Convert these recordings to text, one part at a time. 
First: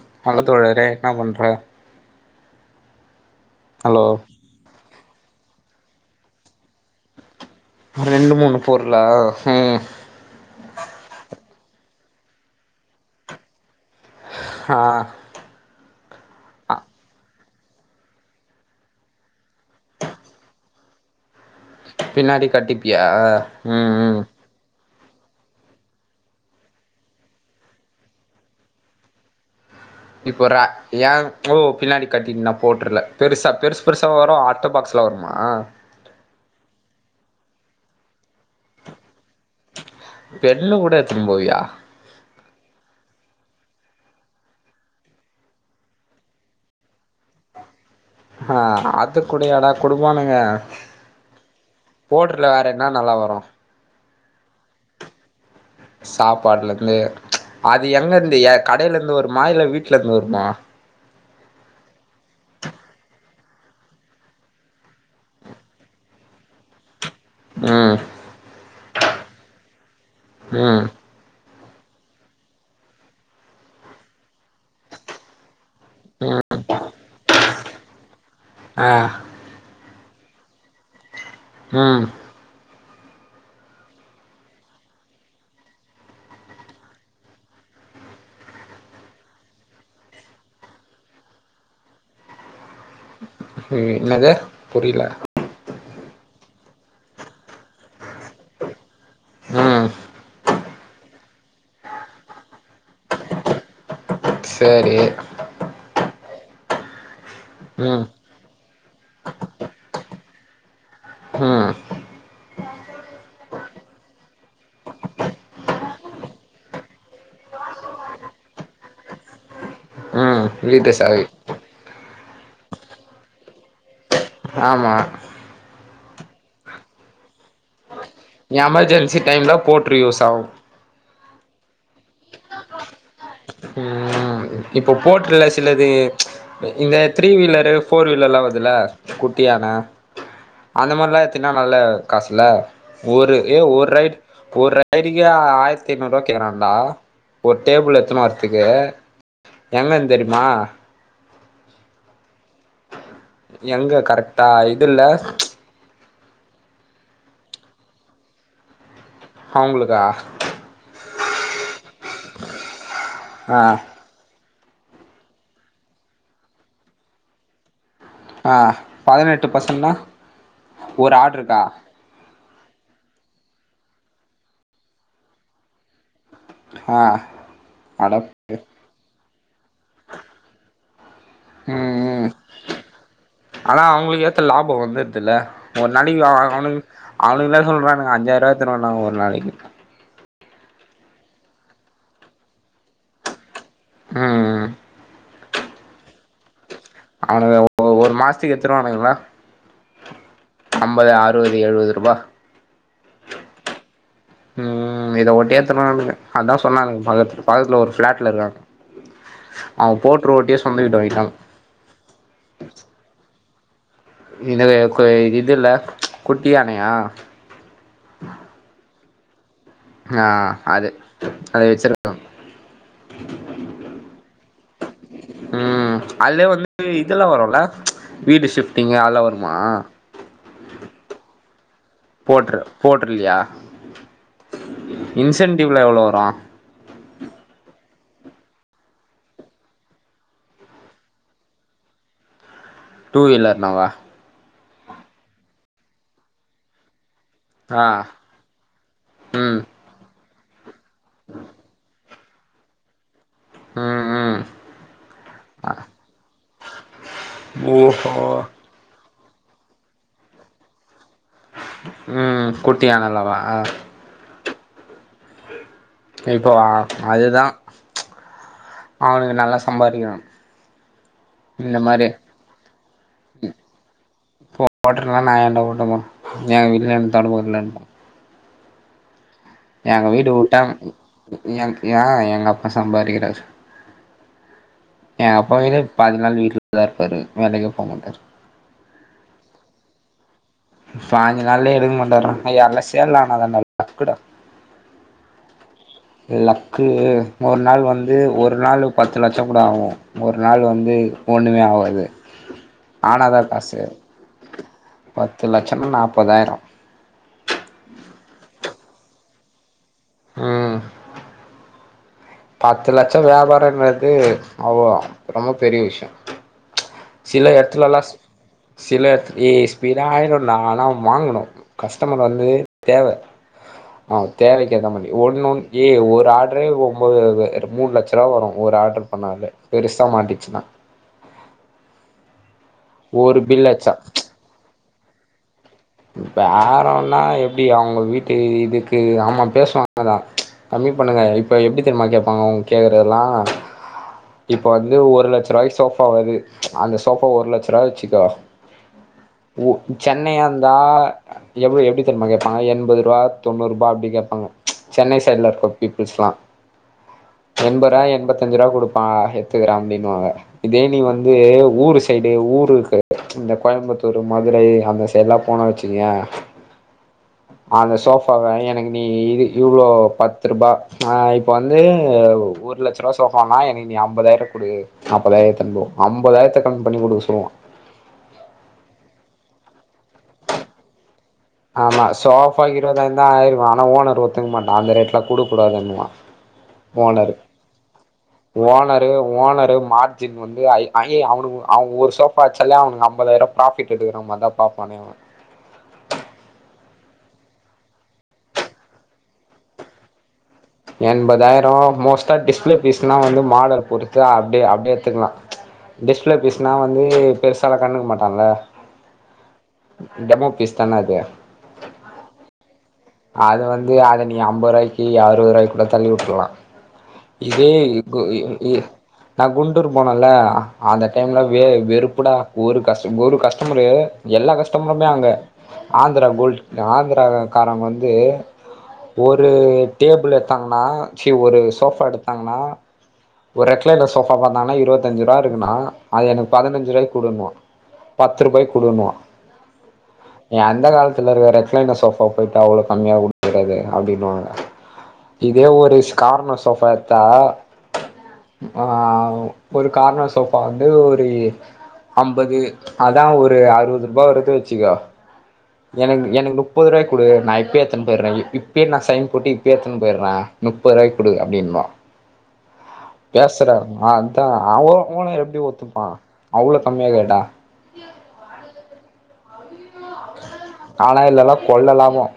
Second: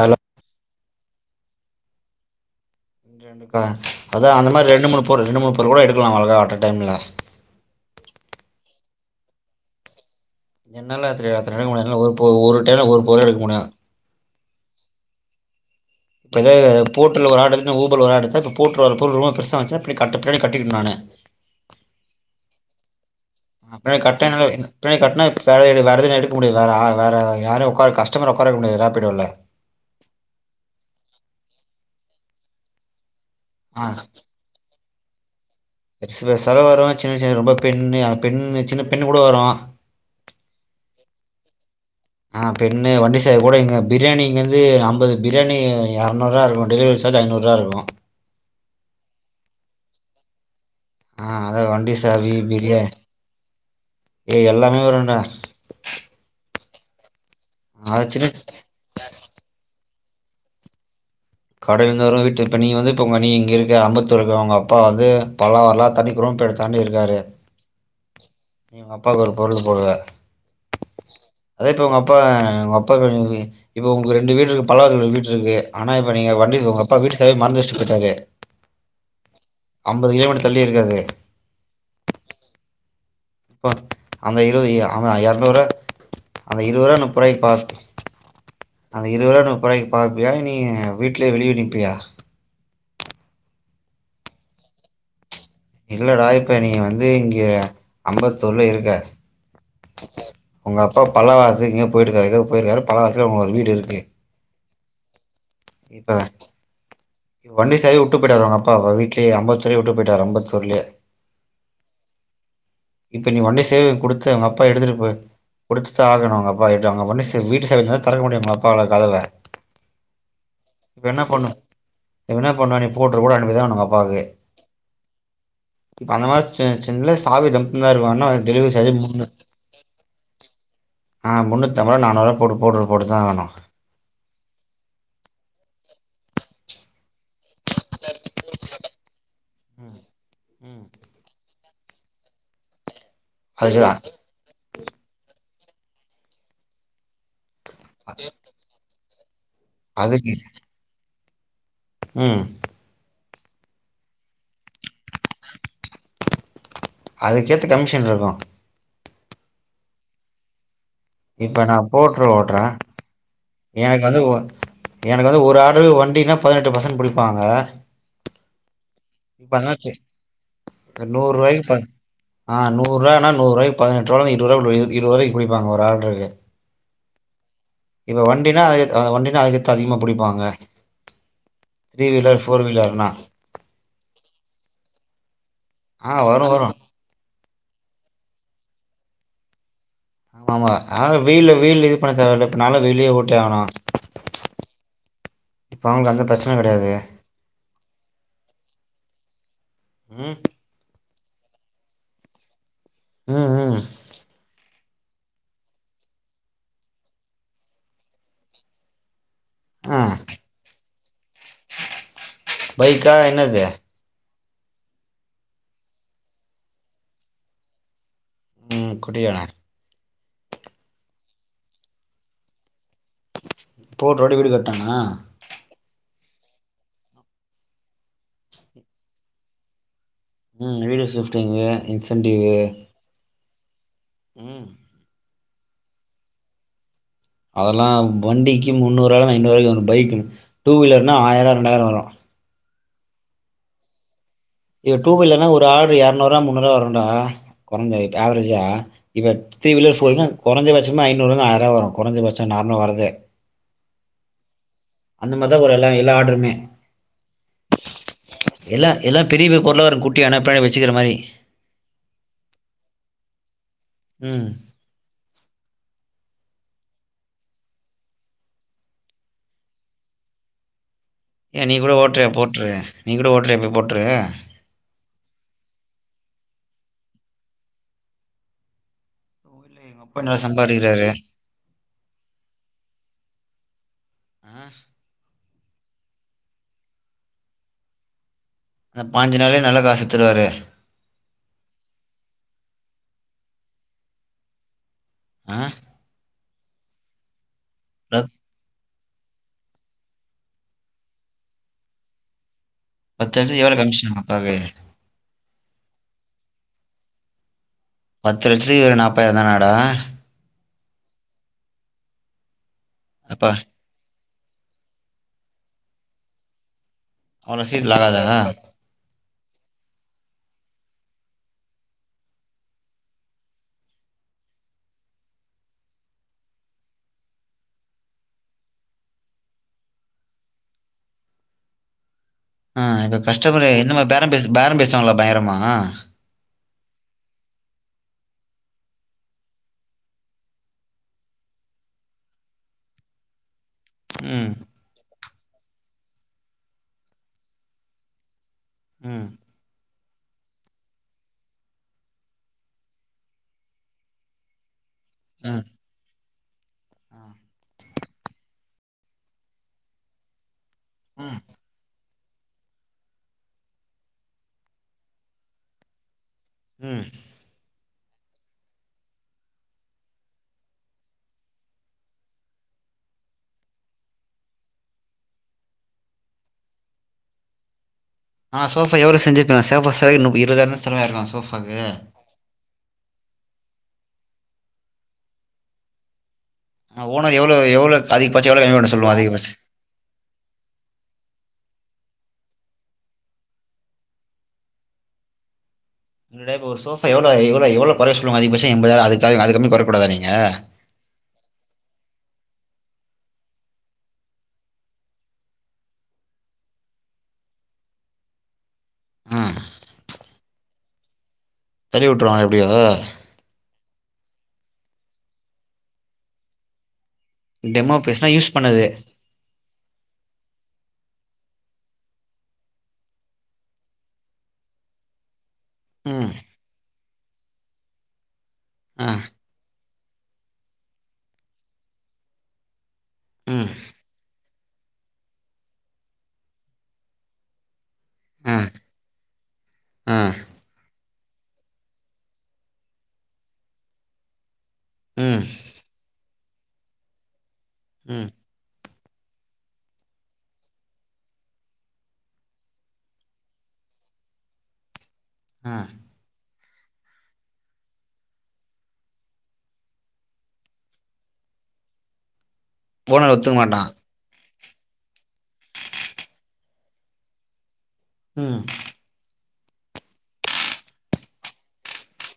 Hello வணக்கம் தோழர இன்னா பண்ற ண்டுக்கா ஹலோ அதா அந்த மாரி ரெண்டு மூணு பொருள் ரெண்டு மூணு பொருளு கூட எடுக்கலா அவ வழகா அட்ட டைம்ல ரெண்டு மூணு பொருளா என்னாலத்த அத்தன எடுக்க முடியாது என்னால ஒரு பொரு ஒரு டைமுல ஒரு பொருள் எடுக்க முடியு ஆ இப்ப இதே அ பூட்டுல ஒரு ஆடுருன்னு ஊபர்ல ஆடுர்னு எடுத்தா இப்ப பூட்ல ஒரு பொருளுளோ பெர்சா வஞ்ச்சினா பின்னாடி கட்ட பின்னாடி கட்டிக்கிட்டே நானு பின்னாடி கட்டிப்பியா நா ம் பின்னடி ம் கட்ட எனா இது பின்னாடி கட்னா எப்புடி வேற எதும் வேற எதுனயும் எடுக்க முடியாது வேறு யாரையு ஒக்கார கஸ்டமர் ஒக்கார வெக்க முடியாது ராபிட்டோல இப்ப ர ஏ ஓ பின்னாடி கட்டிட்டு நா போட்டுரல பெருசாக பெருசு ஆ பெருசா வரோ முட்ட பாக்ஸுலா வருமா பெர்சு பெர்சாகூட வரோ சின்ன சின்ன ரொம்ப பிண்ணுயா பிண்ணு சின்ன பிண்ணு கூட வரோ பெண்ல கூட எத்துனு போவியா ஆ பெண்ணு வண்டி சாவி கூட இங்கே பிரியாணி இங்கேந்து அம்பது பிரியாணி எரநூறுவா இருக்கோ டெலிவரி சார்ஜு ஐநூறுவா இருக்கோ ஆ அதுக்கூடயாடா குடுப்பானுங்க ஆ அதா வண்டி போர்டுல வேற என்ன நல்லா வரு ஏய் எல்லாமே வருன்டா சாப்பாடுல இருந்து அது எங்க இருந்து கடையில இருந்து வருமா இல்ல வீட்டுல இருந்து வருமா கடைல இருந்து வரு வீட்டு இப்ப நீ வந்து இப்ப நீ இங்க இருக்க அம்பத்தூர் இருக்கு உங்க அப்பா வந்து பலாவரலா தனி குரேம்பேட் தாண்டி இருக்காரு ம் நீ எங்க அப்பாவுக்கு ஒரு பொருள் போடுவ ம் அத இப்ப உங்க அப்பா உங்க அப்பா இப்ப உங்க ரெண்டு வீடு இரு பல்லாவரத்து வீடு இருக்கு ஆனா இப்ப நீங்க வண்டி உங்க அப்பா வீட்டு சாவிய மறந்து வச்சட்டு போயிட்டாரு ஆ அம்பது கிலோ மீட்டர் தள்ளி இருக்கு அது ம் எப்ப அந்த இருவது ஆ இரநூறு அந்த இருவது ரூவா முப்பது ரூவாய்க்கு பார் அந்த இருவது ரூவா முப்பது ரூவாய்க்கு பாப்பியா நீ வீ்ட்லே வெளிய நிப்பியா ம் என்னது புரில இல்லடா இப்ப நீ வந்து இங்க அம்பத்தூர்ல இருக்க ம் உங்க அப்பா பல்லவாசதுக்கு இங்க போயிருக்காரு எதோ போயிருக்காரு பல்லாவரத்துல உங்க ஒரு வீடு இருக்கு சேரி இப்பதா வண்டி சாவிய ம் உட்டு போயிட்டாரு உங்க அப்பா வீ்ட்லே அம்பத்தூலே விட்டு போயிட்டாரு அம்பத்தூர்லே ம் இப்ப நீ வண்டிய சேவை குடுத்து உங்க அப்பா எடுத்துட்டுப்போய் குடுத்துதா ஆகணு உங்க அப்பாகிட்ட வண்டி சாவி வீட்டு சாவி இருந்தாதா திறக்க முடியு உங்க அப்பாவால கதவ ம் வீட்டு இப்ப என்ன சாவி பண்ணு இப்ப என்ன பண்ணுவ ரிப்போட்று கூட அனுப்பிதா உங்க அப்பாவுக்கு ஆமா அந்த மாரி சின்ன சாவி தம்பு தா இருக்கு என்னா எமர்ஜென்சி டைம்ல போட்ரு யூஸ் ஆகு ஆ முன்னூத்தம்ப ரூவா நானூறுவா போட்டு போட்ரு போட்டுதா ஆகணு ம் இப்போ போர்ட்டுல சிலது இந்த த்ரீ வீலரு ஃபோர் வீலர்ல்லா வருதுல்ல குட்டியானை ம் ம் அந்த மாரிலா எத்தின்னா நல்ல காசுல ஒரு ஏய் ஒரு அதுக்குதான் ரைடு ஒரு ரைடருக்கே ஆயிரத்தி ஐநூரூபா கேக்குறாடா ஒரு டேபிள் எத்துனு வரத்துக்கு எங்கன்னு அதுக்கு தெரியுமா ம் எங்க கரெக்டா இது இல்ல அதுக்கேத்த கமிஷன் இருக்கு அவுங்களுக்கா இப்ப நா போர்ட்டுரு ஓட்டுறே ஆ எனக்கு வந்து எனக்கு வந்து ஒரு ஆர்டரு வண்டியுனே பதினெட்டு பர்சன்ட் பிடிப்பாங்க ஆ பதினெட்டு பர்சன்ட்னா ஒரு நூறு ஆடு இருக்கா ரூபாய்க்கு ப ஆ நூறுவானா நூறுவாய்க்கு பதினெட்ருவா இருவருவா இருவதுவாய்க்கு புடிப்பங்க ஒரு ஆர்டருக்கு ஆ அட இப்போ வண்டின்னா அதுக்கே அது வண்டினா அதுக்கேத் அதிகமா புடிப்பாங்க ம் த்ரீ ம் வீலர் ஃபோர் வீலர் ஆனா அவுங்களுக்கு ஏத்த லாபோ வந்துடுது இல்ல ஒரு நாளிக்கு ஆ வரும் அவனு வரும். அவனுங்கதா சொல்றாங்க அஞ்சாயிரூவா எத்துனு வந்தாங்க ஒரு நாளைக்கு ஆமா ஆனா வெயிலு வெயிலு இது பண்ணத் தேவயில்ல இப்ப நாலா வெளியே ஓட்டியாவணு ம் ம் இப்ப அவுங்க அந்த பிரச்சன கெடையாது அவனுங்க ஒரு மாசத்துக்கு எத்துருவானுங்களா ம். அம்பது அ றுவது எழுவது ரூபா ம் ம் ம் இத மட்டு எத்துருவானுங்க அதா சொன்னானுங்க பக்கத்ல பக்கத்துல ஒரு ஃப்ளாட்ல இருக்காங்க அவ ஆ போட்ரு ஓட்டியே சொந்த வீடு வாங்கிட்டா பைக்கா என்னது இன்னது கொ இதுல்ல குட்டி யானையா ம் குட்டியான ஆ அது அது வச்சிருக்கா போட்ரு ஓட்டி வீடு கட்டானா ம் அதுலே வந்து இதெல்லா வருல்ல வீடு ஷிஃப்ட்டிங்கு ஆல்லா வருமா ம் வீடு ஷிஃப்டிங்கு இன்சென்டிவூ போட்ருலையா இன்சென்டிவ்லா எவ்ளோ வரு அதெல்லா வண்டிக்கு முன்னூறுவாலந்து ஐநூறு வரு பைக்கிங் டூ வீலர்னா ஆயிர ரெண்டாயிர வரு டூ வீலர்னாவா ஏ டூவீலர்னா ஒரு ஆர்டரு எரநூறுவா முன்னூறுவா வருண்டா ஆ கொறைந்த ஆவரேஜா இப்ப ம் த்ரீ வீலர் ஃபோர் வீலர்னா கொறைஞ்சபட்சமா ஐநூறுவாருந்து ஆயிரூவா வரு கொறைஞ்சபட்சோ நார்மலா வர்றதே ம் ம் அந்த மாரிதா வரு எல்லா எல்லா ஆர்டருமே ஓஹோ எல்லா எல்லா பெரிய பெரிய பொருளா இருக்கு குட்டியான பின்னாடி வெச்சிக்கிற மாரி ம் குட்டியானல்லவா ம் இப்போவா அதுதா அவனுங்க நல்லா சம்பாதிக்குறா ஏ நீ கூட ஓட்றியா போட்ரு நீ கூட ஓட்றியா இப்ப போட்ரு போட்ருலா நா ஏன்டா ஓட்டனு ஏ வீட்ல அந்த தெறம இல்லன்டா உங்க வீட்ல எங்க அப்பா வீடு நல்லா உட்டாங்க சம்பாரிக்கிறாரு. எங் ஏ எங்க அப்பா சம்பாரிக்கிறாரு ஆ ஏ அப்பாவே பாதி நாள் வீட்லதா இருப்பாரு வேலைக்கே போ மாட்டாரு அந்த பாஞ்சு நாளே நல்லா காசு எத்துருவாரு பாஞ்சு நாள்லே எடுக்க மாட்டார்றா ஏய் அல்லா சேல் ஆனாதாண்டா லக்குடா ஆ லக்கு ஒரு நாள் வந்து ஆ. ஒரு நாளுக் பத்து லட்சோ கூட ஆவு ஒரு நாள் வந்து ஒன்னுமே ஆவாது ஆனாதா பத்துலட்சத்துக்கு எவ்ளோ காசு கமிஷன் அப்பாக்கு பத்து லட்சன்னா நாப்பதாயிரோ பத்து லட்சத்துக்கு எவ்ளோ நாப்பதாயிரோ தானா டா ம் பத்து லட்சோ அப்பா வியாபாரோ நடக்றது அவ்ளோ ரொம்ப பெரிய விஷ்யோ சில அவ்வளோ சீக்கிரத்தில் எடத்துலலா சி ஆகாதா சில எத் ஏ ஸ்பீட ஆயிடு நா ஆனா வாங்கணு கஸ்டமர் வந்து தேவ ஆ தேவைக்கேத்தா மாரி ஒன்னு ஒன்னு ஏ ஒரு ஆர்ட்ரே ஒம்போது மூணு லட்ச ரூவா வரு ஒரு ஆர்ட்ரு பண்ணாத பெருசா மாட்டிச்சுன்னா ஆ இப்ப ஒரு பில் கஷ்டமரு அச்சா இந்த மாரி பேரம் பேசு பேரம் பேசுவாங்களா பயங்கரமா பேரம்னா எப்படி அவுங்க வீட்டு இதுக்கு ஆமா பேசுவாங்கதான் கம்மி பண்ணுங்க இப்ப எப்படி தெரியுமா கேப்பாங்க அவுங்க கேக்குறதெல்லாம் ம் இப்ப வந் து ஒரு லட்ச ரூபாய்க்கு சோபா வரு அந்த சோபா ஒரு லட்ச ரூபாய் வச்சுக்கோ உம் உ சென்னையா இரு தா எப்படி எப்படி தெரியுமா கேப்பாங்க எண்பது ரூபாய் தொண்ணூறு ரூபாய் அப்படி கேப்பாங்க சென்னை சைட்ல ம் இருக்க பீப்புள்ஸ்ல்லா ஆ, எண்பது ரூபாய் எண்பத்தஞ்சி ரூபாய் குடுப்பா எடுத்துகிற அப்டின்பாங்க இதே நீங்க வந்து ம் ஊர் சைடு ஊருக்கு இந்த கோயம்புத்தூர் மதுரை அந்த சைட்ல்லாம் போன வச்சுக்கய உம் அந்த சோஃபாவ நீ எனக்கு நீ இது இவ்வளோ பத்து ரூபா ஆ இப்போ வந்து ஒரு ஒரு லட்ச ரூபா சோபானா எங்களுக்கு நீ அம்பதாயிரம் ரூபா குடு நாப்பதாயிரத்தம்போ அம்பதாயிரத்த கம்மி பண்ணி குடுக்க சொல்லுவோ ஆ சோபா எவ்வளோ செஞ்சிருங்க சோபா செய்யறதுக்கு இருபாயிரம் செலவாயிருக்கு அப்போ ஆமா சோபா இருவதாயிரந்தா ஆயிருக்கும் ஆனா ஓனர் ஒத்துக்க மாட்டான் அந்த ரேட்ல குடுக் கூடாதுன்பான் ஓனர் எவ்வளோ எவ்வளோ அதிகபட்சம் எவ்வளோ கம்மி பண்ண ஓனரு சொல்லுவோம் அதிகபட்சம் ஓனரு மாட் மாத்தி வந்து ஐ அவனு அவன் ஒரு சோபா வச்சாலே அவனுக்கு ஐம்பதாயிரம் ப்ராஃபிட் கிடைக்கிற மாதிரிதான் பாப்பானே அவன் இந்த இப்ப ஒரு சோபா எவ்வளோ இவ்வளோ எவ்வளோ குறையும் சொல்லி அதிகட்சம் எம்பதாயிரம் அதுக் அதுக் கம்மி குறைக்ககூடாது நீங்க எண்பதாயிரம் மோஸ்ட்டா டிஸ்பிளே பேஸ்னா வந்து மாடல் பொறுத்து அப்டியே அப்டியே எடுத்துக்கலாம் டிஸ்பிளே பேஸ்னா வந்து பெருசா அத கண்டுக்க மாட்டாங்கல்ல ஆ டெமோ பீஸ் தான அது தள்ளிவிட்ருவான இப்டியோ அத வந்து அத நீ அம்பது ரூபாய்க்கு அறுவது ரூபாய்க்கு கூட தள்ளி விட்றலாம் இதே டெமோ க் கு பேசுனா யூஸ் ஏய் பண்ணது நா குண்டூர் போனன்ல அந்த டைம்ல வே வெறுப்புடா ஒரு கஸ்டமா ஒரு கஸ்டமரு எல்லா கஸ்டமருமே அங்க ஆந்திரா ம் கோல்ட் ஆந்திரா காரங்க வந்து ஆ ஒரு டேபிள் எடுத்தாங்கனா ஒரு சோஃபா எடுத்தாங்கனா ஒரு ம் ரெக்லைல சோபா பாத்தாங்கன்னா இருவத்தஞ்சி ரூபா இருக்குன்னா அது எனக்கு பதினஞ்சி ரூபாய்க்கு க குடுன்போம் பத்து ஆ ரூபாய்க்கு குடுன்போ ஆ நீ அந்த காலத்துல இருக்குற ரெக்லைன சோபா போயிட்டு அவ்வளவு கம்மியா குடுக்குறது அப்படின்னுவாங்க ம் இதே ஒரு கார்னர் சோஃபா எடுத்தா ம் ஆ ஒரு கார்னர் சோஃபா வந்து ஒரு அம்பது அதான் ஒரு அறுபது ரூபாய் வரைக்கு வச்சுக்கோ ஆ எனக்கு எனக்கு முப்பது ரூபாய்க்கு குடு நா இப்பே எடுத்துன்டு போயிடுறேன் இப்பே நா சைன் போட்டு இப்பே எடுத்துன்டு போயிடுறேன் முப்பது ரூபாய்க்கு குடு அப்படின்பா ஓனர் ஒத்துக்க பேசுறா மாட்டான் ஆ அதான் [unintelligible] எப்படி ஒத்துப்பான் அவ்வளவு கம்மியா கேட்டா உம் ஆனா இதெல்லா கொள்ள லாபம்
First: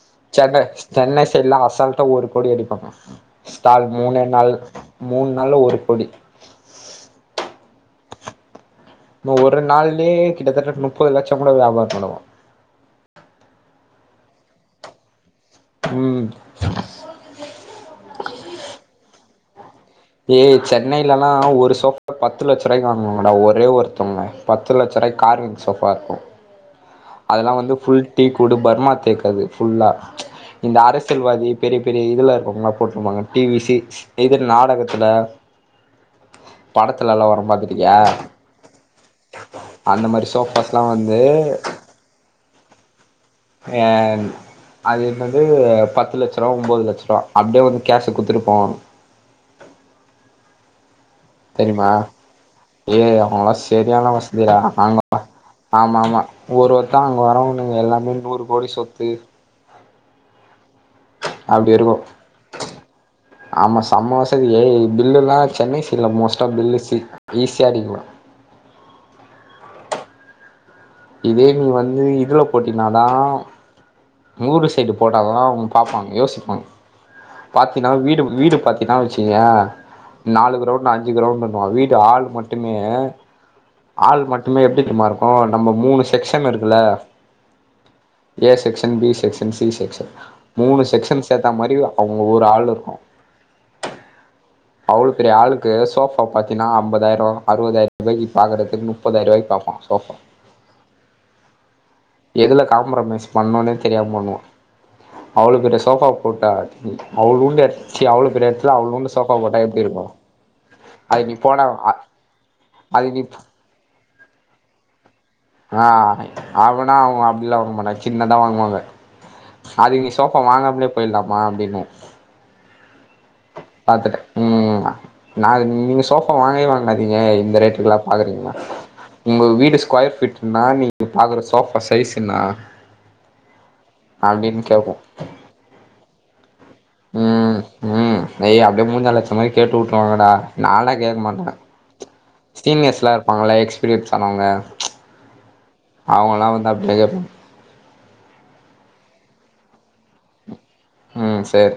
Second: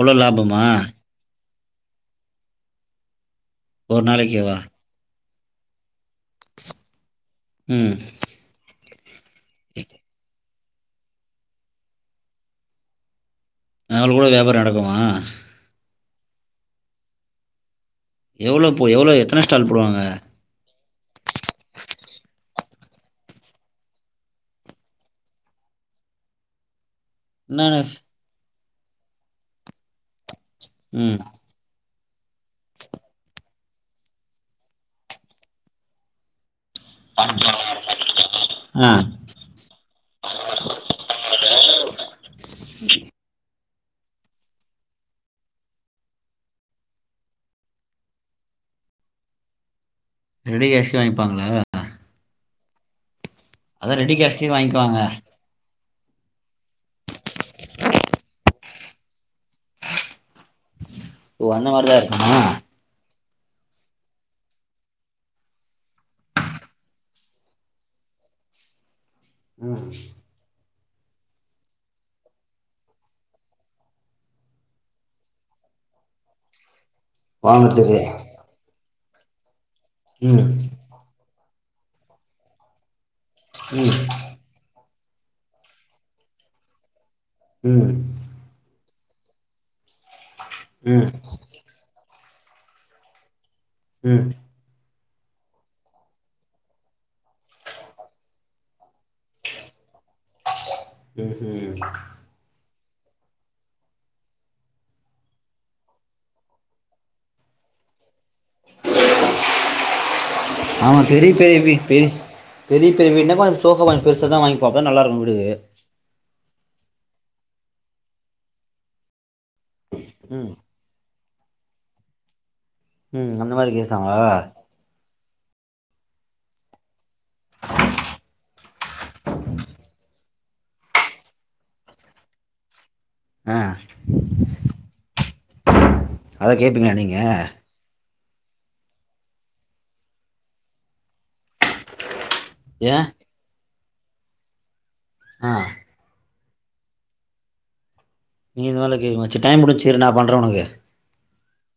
எவ்ளோ லாபமா செட்டா ஸ்டென்னை சைடல அசால்ட்ட ஒரு கோடி அடிப்பாங்க ஸ்டால் ஒரு மூணு நாளு நாளைக்கேவா மூணு நாள ஒரு கோடி உம் இன்னும் ஒரு நாள்லயே கிட்டத்தட்ட முப்பது லட்சம் கூட வியாபாரம் பன்னுவோ நாளக்குகூட வியாபாரம் நடக்குமா உம் எவ்வளவு போ எவ்ளோ எத்தன ஸ்டால் போடுவாங்க ஏய் சென்னையிலலா ஒரு சோஃபா பத்து லட்ச ரூபாய்கு வாங்குவாங்கடா ஒரே ஒருத்தவங்க பத்து லட்சரூபாய்க் கார்விங் சோஃபாயிருக்கோ அதெல்லா வந்து என்னன்ன ஃபுல் டீ குடூ பர்மா தேக் அது ஃபுல்லா இந்த ம் அரசியல்வாதி பெரிய பெரிய இதுல இருப்பாங்கள போட்னுயிருப்பாங்க டிவி சிஸ் இதுல நாடகத்துல படத்துலல்லா வர மாதிரியா ஆ அந்தமாரி சோஃபாஸ்ல்லா வந்து ஏ அது வந்து பத்து லட்ச ரூபா ஒம்போது லட்சருவா அப்டியே வந்து கேஷ் குத்துட்டு போவாங்க ரெடி கேஷ் வாங்கிப்பாங்களா தெரியுமா ஏய் அவுங்காலா அதா சரியானா ரெடி கேஷ்கே வசதிடா நாங்க வாங்கிக்குவாங்க ஆமா ஆமா ஒரு ஒருத்த அங்க வரவனுங்க எல்லாமே நூறு கோடி சொத்து ஓ அந்த அப்டியிருக்கு மாரிதா இருக்குமா ஆமா செம வசதி ஏ பில்லுல்லா சென்னை சைட்ல மோஸ்ட்டா பில்லு சி ஈசிய அடிக்லா ம் இதே நீ வந்து இதுல போட்டியனாதா ஊரு சைடு போட்டாதா அவுங்க பாப்பாங்க யோசிப்பாங்க பாத்தீன்னா வாங்கறதுக்கு வீடு வீடு பத் தினா வெச்சீய ம் நாலு கிரௌண்ட்டு அஞ்சு கிரௌண்ட்டுனுவா வீட்டு ஹால் மட்டுமே ம் ஆல் மட்டுமே எப்டி தெர்மாயிருக்கூ நம்ம மூணு செக்ஷன் இருக்குல ம் A section B section C section மூணு ம் ம் செக்ஷன் சேத்தா மாரி அவுங்க ஒரு ஹால்யிருக்கு ம் அவ்ளோ பெரிய ஆலுகு சோஃபா பாத்தினா ஐம்தாயிரோ அறுவதாயிரோ ரூாய்க்கு பாகுறதுக்கு முப்பதாயிருபாய்க்கு பாப்பா சோஃபா ம் ம் எதுல ஃகாம்ப்ரமைஸ் பண்ணுனே தெரியாம பண்ணுவா அவ்ளோ பெரிய சோஃபா போட்டா அவுளுண்டு எடத் சீ அவ்ளோ பெரிய எடத்துல அவுளுண் ஆமா அது பெரிய நீ பெரிய போனா வீ அ பெ பெரிய அது நீ பெரியவீட்னா கொஞ்சோ சோஃபா கெஞ்சோ பெருச தா வாங்கிபாப்ப நல்லாயிருக்கு வீடு ஆ அவனா அவுங்க அப்டிலா வாங்க மாட்டாங்க சின்னதா வாங்குவாங்க அதுக்கு நீ சோஃபா ம் வாங்காமேலே போயிட்லாம அப்டின்ன ம் அந்தமாரி பாத்துட்டே ம் நா நீங்க சோஃபா வாங்கவே வாங்காதீங்க இந்த ரேட்டுக்குல்லா பாக்றீங்னா உங்க வீடு ஸ்கொயர் ஃபீட்னா நீங்க பாக்குற சோஃபா சைஸ்சு என்னா ஆ அப்டின் கேப்போ அத கேப்பீங்களா நீங்க ம் ம் எய் அப்டியே முஞ்சால அச்சமாரி கேட்டு உட்டுருவாங்கடா நாலா கேக்க மாட்டே ஏன் ஸ்டீனியர்ஸ்லா இருப்பாங்கல எக்ஸ்பீரியன்ஸ் ஆனவங்க ஆ அவுங்கலா வந்த அவங்களஈ நீ இதுமாரிலா கேக்க சேர் டைம் முடிச்சு இரு நா பண்றே உனக்கு ம் சேர்